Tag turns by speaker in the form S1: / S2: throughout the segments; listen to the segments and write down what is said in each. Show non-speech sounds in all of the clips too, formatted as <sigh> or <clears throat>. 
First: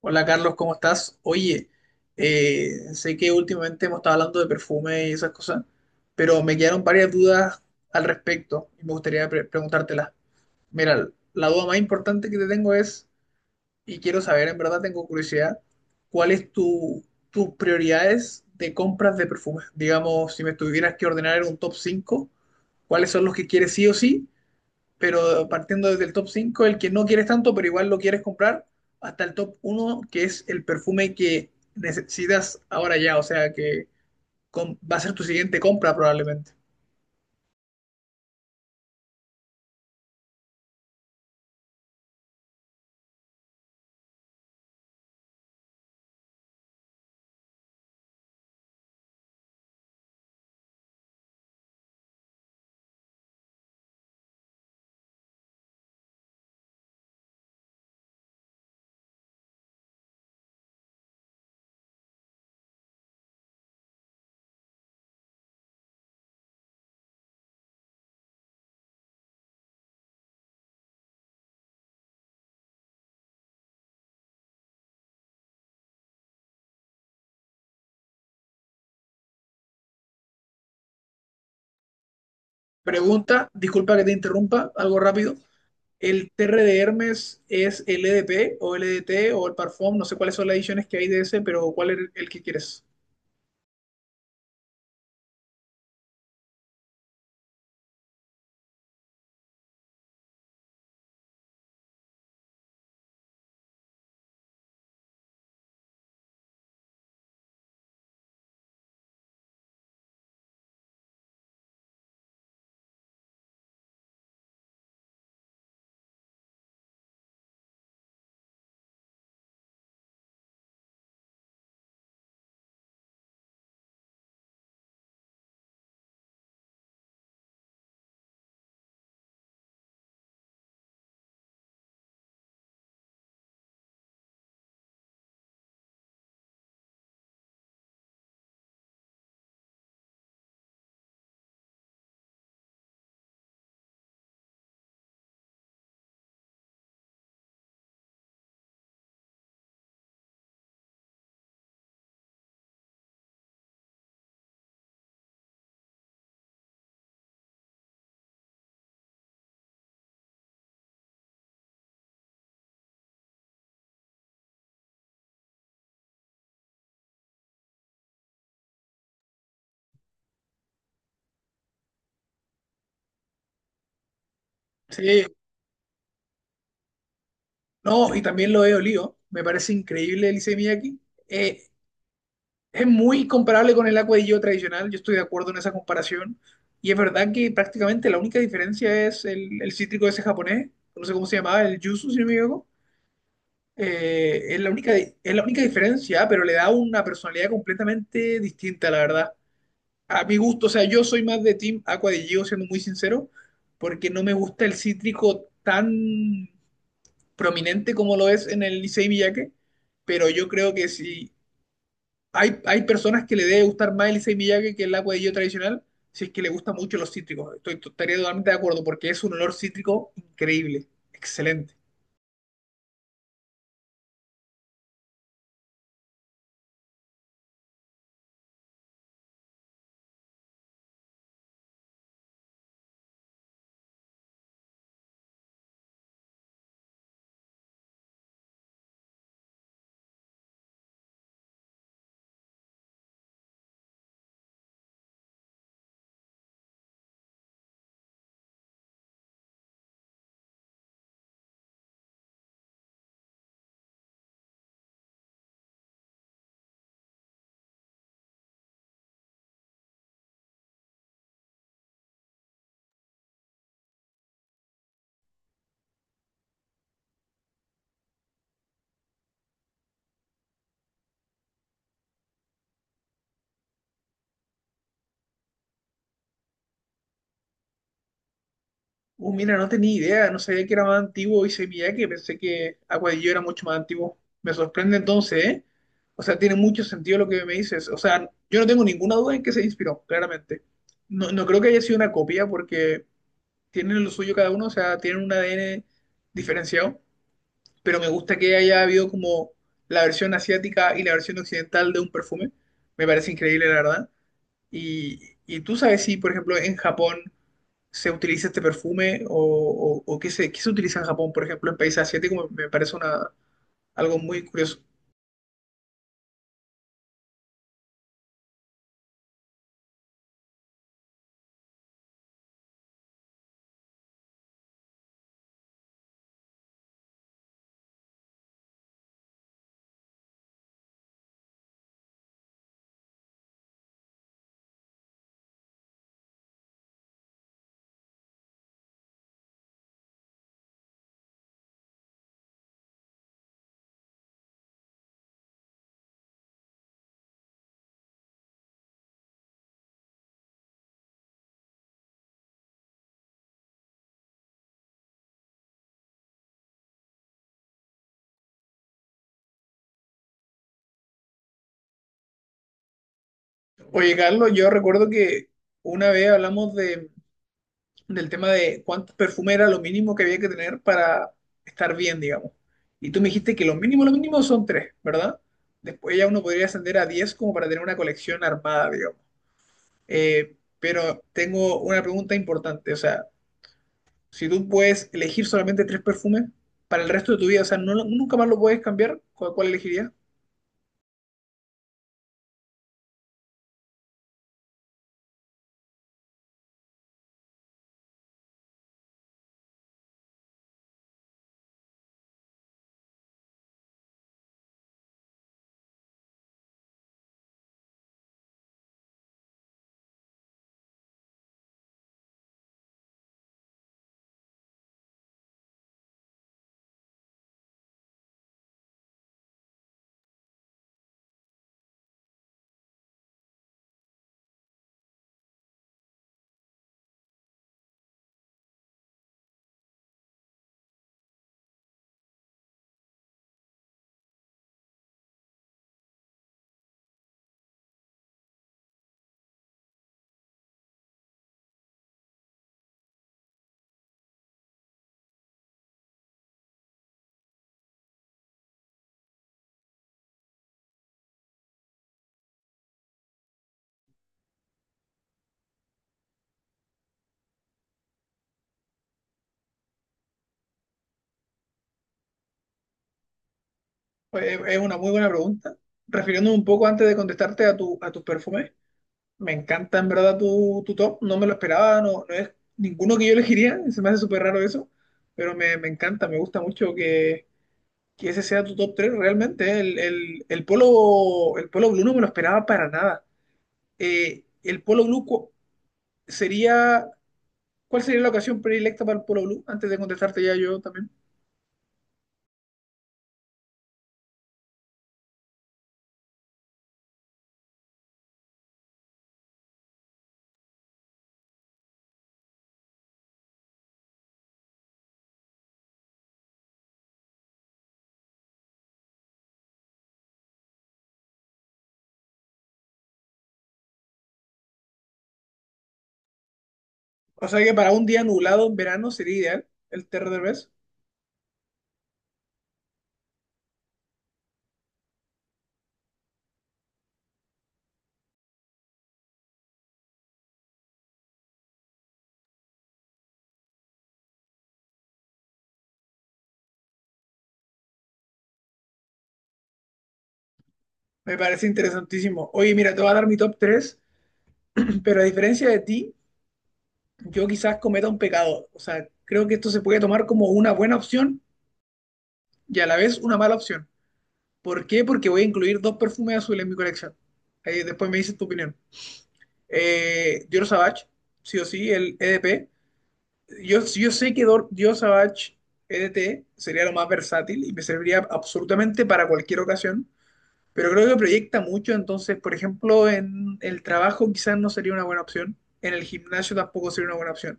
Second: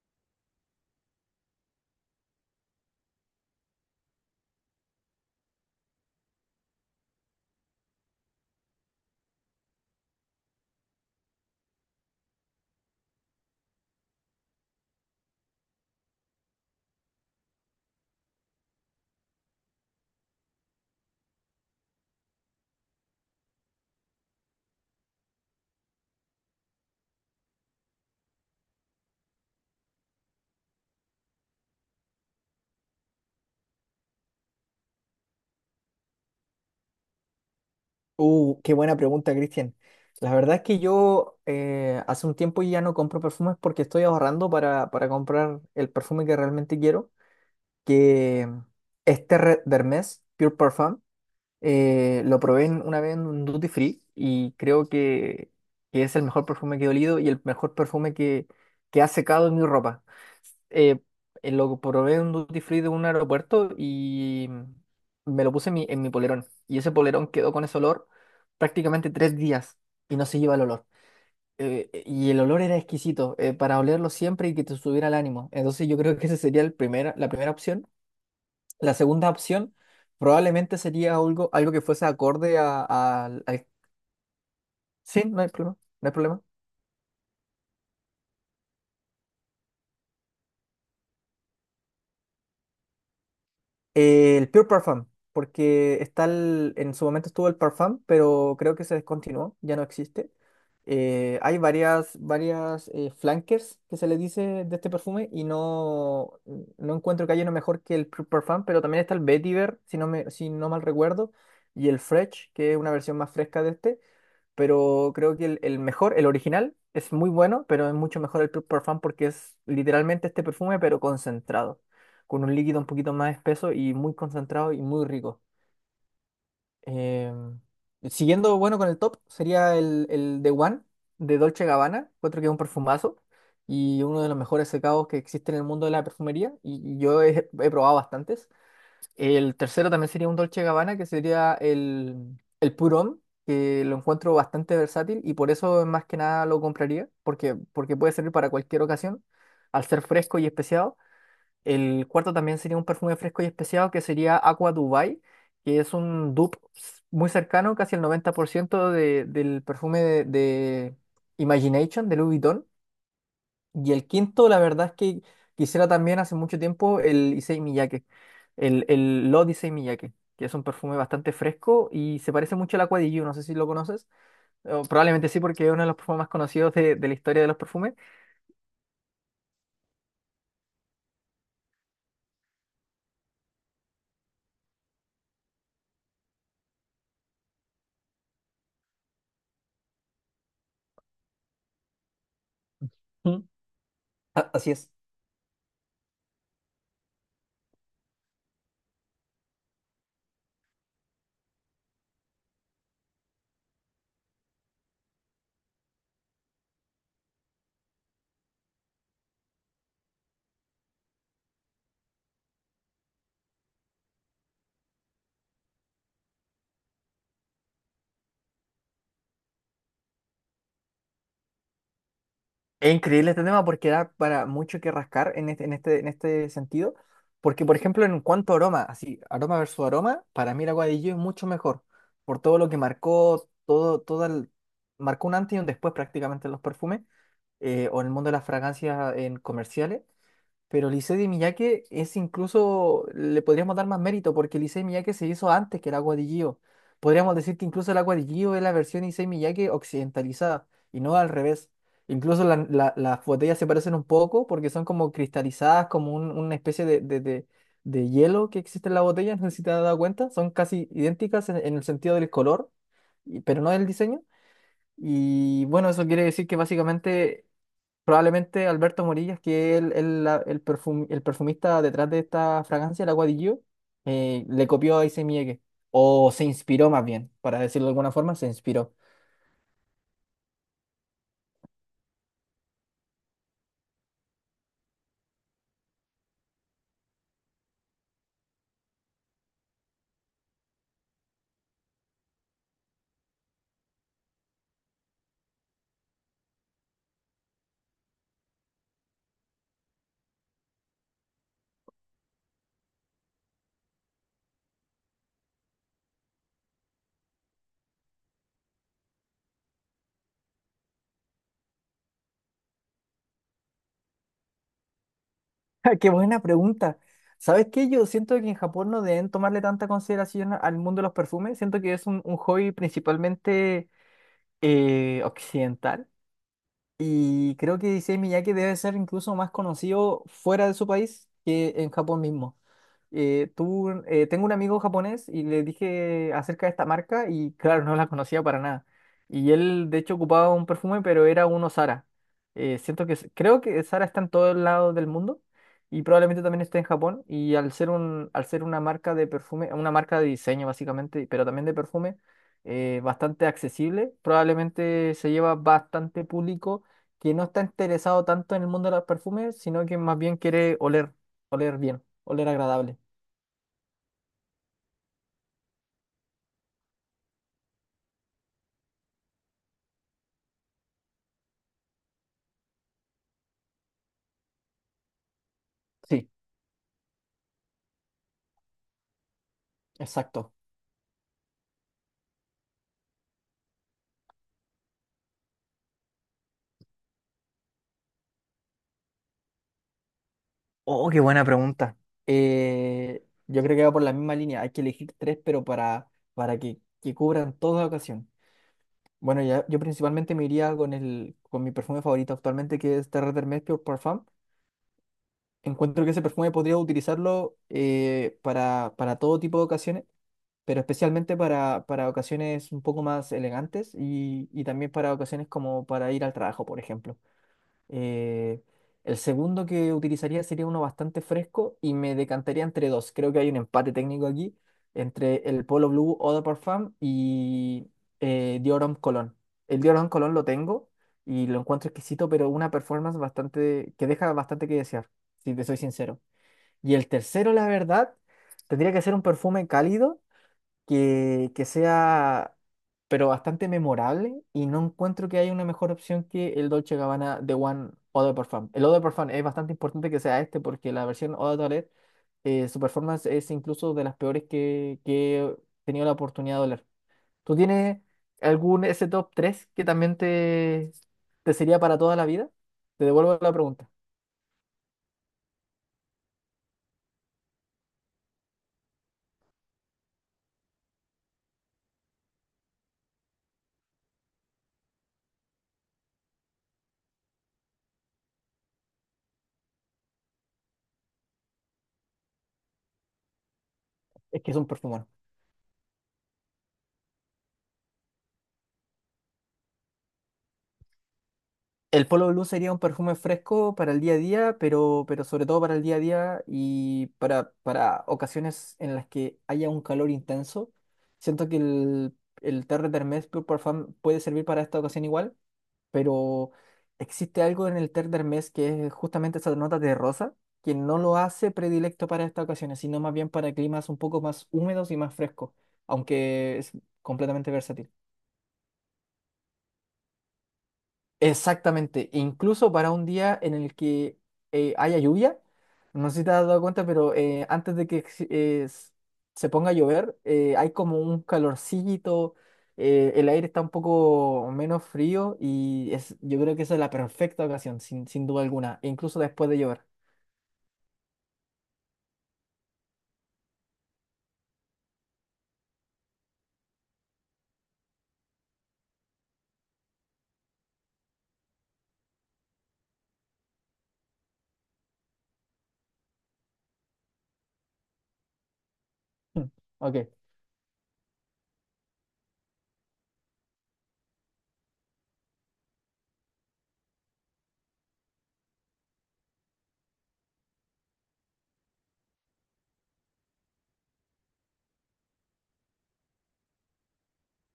S1: Hola Carlos, ¿cómo estás? Oye, sé que últimamente hemos estado hablando de perfume y esas cosas, pero me quedaron varias dudas al respecto y me gustaría preguntártelas. Mira, la duda más importante que te tengo es, y quiero saber, en verdad tengo curiosidad, ¿cuáles tu, tus prioridades de compras de perfumes? Digamos, si me tuvieras que ordenar en un top 5, ¿cuáles son los que quieres sí o sí? Pero partiendo desde el top 5, el que no quieres tanto, pero igual lo quieres comprar, hasta el top uno, que es el perfume que necesitas ahora ya, o sea que va a ser tu siguiente compra probablemente.
S2: Qué buena pregunta, Cristian. La verdad es que yo hace un tiempo ya no compro perfumes porque estoy ahorrando para comprar el perfume que realmente quiero, que es Terre d'Hermès Pure Parfum. Lo probé una vez en un duty free y creo que es el mejor perfume que he olido y el mejor perfume que ha secado en mi ropa. Eh, lo probé en un duty free de un aeropuerto y me lo puse en mi polerón. Y ese polerón quedó con ese olor prácticamente 3 días y no se lleva el olor. Y el olor era exquisito, para olerlo siempre y que te subiera el ánimo. Entonces yo creo que esa sería la primera opción. La segunda opción probablemente sería algo que fuese acorde a, a-
S1: Pregunta,
S2: al...
S1: disculpa que te interrumpa, algo
S2: Sí,
S1: rápido.
S2: no hay problema, no hay
S1: ¿El
S2: problema.
S1: TR de Hermes es LDP o LDT o el Parfum? No sé cuáles son las ediciones que hay de ese, pero ¿cuál es el que quieres?
S2: El Pure Parfum, porque está en su momento estuvo el Parfum, pero creo que se descontinuó, ya no existe. Hay varias flankers que se le dice de este perfume y no, no encuentro que haya uno mejor que el Pure Parfum, pero también está el Vetiver, si no mal recuerdo, y el Fresh, que es una versión más fresca de este. Pero creo que el mejor, el original, es muy bueno, pero es mucho mejor el Pure Parfum porque es literalmente este perfume, pero concentrado, con un líquido un poquito más espeso y muy concentrado y muy rico. Em, Siguiendo, bueno, con el top, sería el The One de Dolce Gabbana, otro que es un perfumazo y uno de los mejores secados que existe en el mundo de la perfumería y yo he probado bastantes. El tercero también sería un Dolce Gabbana, que sería el Purón, que lo encuentro bastante versátil y por eso más que nada lo compraría, porque puede servir para cualquier ocasión, al ser fresco y especiado. El cuarto también sería un perfume fresco y especiado, que sería Aqua Dubai, que es un dupe muy cercano, casi el 90% del perfume de Imagination, de Louis Vuitton y el quinto, la verdad es que quisiera también hace mucho tiempo el Issey Miyake, el Lot Issey Miyake, que es un perfume bastante fresco y se parece mucho al Aqua di Giu, no sé si lo conoces, o
S1: Sí.
S2: probablemente sí porque es uno de los perfumes más conocidos de la historia de los perfumes.
S1: No, y también lo he olido. Me parece increíble el Issey Miyake. Eh, es muy comparable con el Agua de Yo tradicional. Yo estoy de acuerdo en esa comparación. Y es verdad que prácticamente la única diferencia es el cítrico ese japonés. No sé cómo se llamaba, el yuzu, si no me equivoco.
S2: Mm. A-
S1: Es la
S2: Así es.
S1: única, es la única diferencia, pero le da una personalidad completamente distinta, la verdad. A mi gusto, o sea, yo soy más de Team Aqua de Gio, siendo muy sincero, porque no me gusta el cítrico tan prominente como lo es en el Licey Miyake, pero yo creo que si hay personas que le debe gustar más el Licey Miyake que el agua de yo tradicional, si es que le gustan mucho los cítricos. Estaría totalmente de acuerdo porque es un olor cítrico increíble, excelente.
S2: Es increíble este tema porque da para mucho que rascar en este sentido, porque por ejemplo en cuanto a aroma, así, aroma versus aroma, para mí el Agua de Gio es mucho mejor, por todo lo que marcó, marcó un antes y un después prácticamente en los perfumes, o en el mundo de las fragancias en comerciales, pero Lisette de Miyake es incluso, le podríamos dar más mérito porque Lisette de Miyake se hizo antes que el agua de Gio. Podríamos decir que incluso el agua de Gio es la versión Issey Miyake occidentalizada y no al revés. Incluso las botellas se parecen un poco porque son como cristalizadas, como una especie de hielo que existe en la botella, no sé si te has dado cuenta, son casi idénticas en el sentido del color, pero no del diseño. Y bueno, eso quiere decir que básicamente probablemente Alberto Morillas, que es el perfumista detrás de esta fragancia, la Agua di Gio, le copió a Issey Miyake, o se inspiró más bien, para decirlo de alguna forma, se inspiró.
S1: Mira, no tenía idea, no sabía que era más antiguo Licey Miyake, pensé que Aguadillo era mucho más antiguo. Me sorprende entonces, ¿eh? O sea, tiene mucho sentido lo que me dices. O sea, yo no tengo ninguna duda en que se inspiró, claramente. No, no creo que haya sido una copia porque tienen lo suyo cada uno, o sea, tienen un ADN diferenciado, pero me gusta que haya habido como la versión asiática y la versión occidental de un perfume. Me parece increíble, la verdad. Y, y tú sabes si, por ejemplo, en Japón se utiliza este perfume o qué se utiliza en Japón, por ejemplo, en países asiáticos, me parece una, algo muy curioso.
S2: <laughs> ¡Qué buena pregunta! ¿Sabes qué? Yo siento que en Japón no deben tomarle tanta consideración al mundo de los perfumes, siento que es un hobby principalmente occidental, y creo que Issey Miyake debe ser incluso más conocido fuera de su país que en Japón mismo. Tengo un amigo japonés y le dije acerca de esta marca y claro, no la conocía para nada. Y él de hecho ocupaba un perfume, pero era uno Zara. Creo que Zara está en todos lados del mundo y probablemente también esté en Japón. Y al ser una marca de perfume, una marca de diseño básicamente, pero también de perfume, bastante accesible, probablemente se lleva bastante público que no está interesado tanto en el mundo de los perfumes, sino que más bien quiere oler bien, oler agradable.
S1: Oye, Carlos, yo recuerdo que una vez hablamos de del tema de cuánto perfume era lo mínimo que había que tener para estar bien, digamos. Y tú me dijiste que lo mínimo son tres, ¿verdad? Después ya
S2: Sí,
S1: uno podría ascender a 10 como para tener una colección armada, digamos.
S2: exacto.
S1: Pero tengo una pregunta importante, o sea, si tú puedes elegir solamente tres perfumes para el resto de tu vida, o sea, no, nunca más lo puedes cambiar, ¿cuál, cuál elegirías?
S2: Oh, qué buena pregunta. Yo creo que va por la misma línea. Hay que elegir tres, pero para que cubran toda ocasión. Bueno, ya, yo principalmente me iría con mi perfume favorito actualmente, que es Terre Hermes Pure Parfum. Encuentro que ese perfume podría utilizarlo para todo tipo de ocasiones, pero especialmente para ocasiones un poco más elegantes y también para, ocasiones como para ir al trabajo, por ejemplo. Eh, el segundo que utilizaría sería uno bastante fresco y me decantaría entre dos. Creo que hay un empate técnico aquí entre el Polo Blue Eau de Parfum y Dior Homme Cologne. El Dior Homme Cologne lo tengo y lo encuentro exquisito, pero una performance bastante que deja bastante que desear, si te soy sincero. Y el tercero, la verdad, tendría que ser un perfume cálido que sea, pero bastante memorable y no encuentro que haya una mejor opción que el Dolce Gabbana de One Eau de Parfum. El Eau de Parfum es bastante importante que sea este porque la versión Eau de Toilette, su performance es incluso de las peores que he tenido la oportunidad de oler. ¿Tú tienes algún ese top 3 que también te sería para toda la vida? Te devuelvo la pregunta.
S1: Pues, es una muy buena pregunta. Refiriéndome un poco antes de contestarte a tu, a tus perfumes, me encanta en verdad tu, tu top, no me lo esperaba, no, no es ninguno que yo elegiría, se me hace súper raro eso, pero me encanta, me gusta mucho que ese sea tu top tres realmente, ¿eh? El Polo, el Polo Blue no me lo esperaba para nada.
S2: Es que es un
S1: El Polo
S2: perfumón.
S1: Blue sería, ¿cuál sería la ocasión predilecta para el Polo Blue? Antes de contestarte ya yo también.
S2: El Polo Blue sería un perfume fresco para el día a día, pero sobre todo para el día a día y para ocasiones en las que haya un calor intenso. Siento que el Terre d'Hermes Pure Parfum puede servir para esta ocasión igual, pero existe algo en el Terre d'Hermes que es justamente esa nota de rosa, que no lo hace predilecto para estas ocasiones, sino más bien para climas un poco más húmedos y más frescos, aunque es
S1: O
S2: completamente
S1: sea que para
S2: versátil.
S1: un día nublado en verano sería ideal el Terra del Vez.
S2: Exactamente, incluso para un día en el que haya lluvia, no sé si te has dado cuenta, pero antes de que ex- s- se ponga a llover, hay como un calorcito, el aire está un poco menos frío y es, yo creo que esa es la perfecta ocasión, sin duda alguna, e incluso después de llover.
S1: Me parece interesantísimo. Oye, mira, te voy a dar mi top 3, <clears throat> pero a diferencia de ti yo quizás cometa un pecado. O sea, creo que esto se puede tomar como una buena opción y a la vez una mala opción. ¿Por qué? Porque voy a incluir dos perfumes azules en mi colección. Ahí después me dices tu opinión.
S2: Mm, Ok,
S1: Dior Sauvage, sí o sí, el EDP. Yo sé que Dior Sauvage EDT sería lo más versátil y me serviría absolutamente para cualquier ocasión, pero creo que proyecta mucho, entonces, por ejemplo, en el trabajo quizás no sería una buena opción, en el gimnasio tampoco sería una buena opción.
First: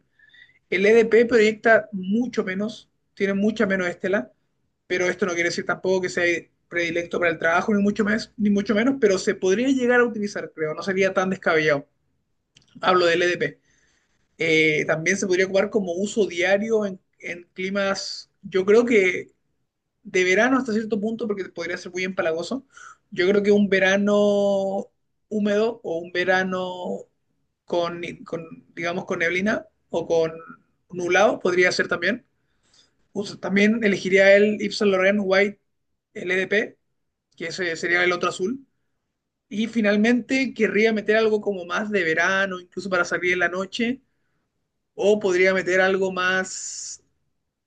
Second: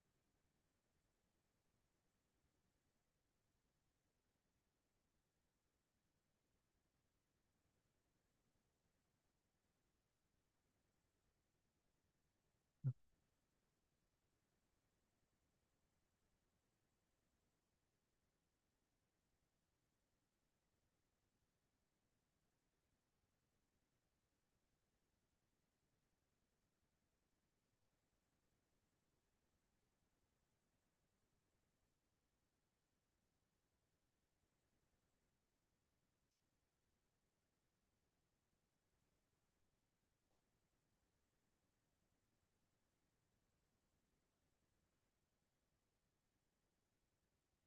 S1: El EDP proyecta mucho menos, tiene mucha menos estela, pero esto no quiere decir tampoco que sea predilecto para el trabajo, ni mucho, más, ni mucho menos, pero se podría llegar a utilizar, creo, no sería tan descabellado. Hablo del EDP. También se podría ocupar como uso diario en climas, yo creo que de verano hasta cierto punto, porque podría ser muy empalagoso. Yo creo que un verano húmedo o un verano con, con, digamos, con neblina o con nublado podría ser también. También elegiría el Yves Saint Laurent White LDP, que ese sería el otro azul. Y finalmente querría meter algo como más de verano, incluso para salir en la noche, o podría meter algo más.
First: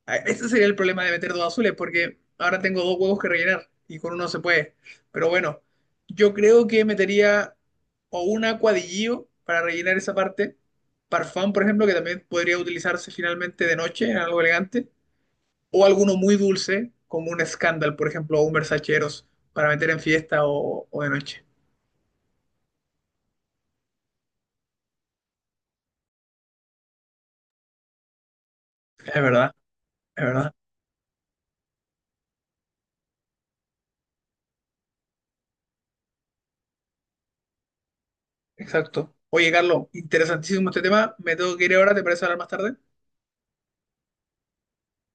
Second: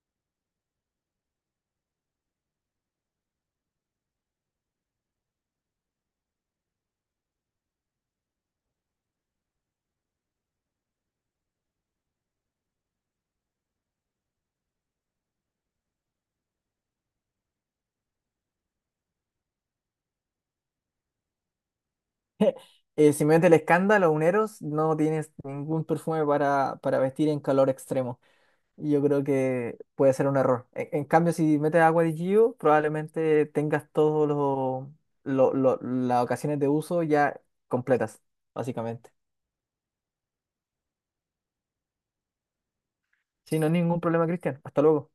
S1: Ah, ese sería el problema de meter dos azules, porque ahora tengo dos huevos que rellenar y con uno se puede. Pero bueno, yo creo que metería o un acuadillo para rellenar esa parte, parfán, por ejemplo, que también podría utilizarse finalmente de noche en algo elegante, o alguno muy dulce, como un Scandal, por ejemplo, o un Versace Eros, para meter en fiesta o de noche.
S2: simplemente el escándalo, los uneros no tienes ningún perfume para vestir en calor extremo. Y yo
S1: Es
S2: creo
S1: verdad,
S2: que puede
S1: es
S2: ser un
S1: verdad,
S2: error. En cambio, si metes agua de Gio, probablemente tengas todos los las ocasiones de uso ya completas, básicamente.
S1: exacto. Oye, Carlos, interesantísimo este tema. Me tengo que ir ahora, ¿te parece hablar más tarde?
S2: Sí, no hay ningún problema, Cristian. Hasta luego.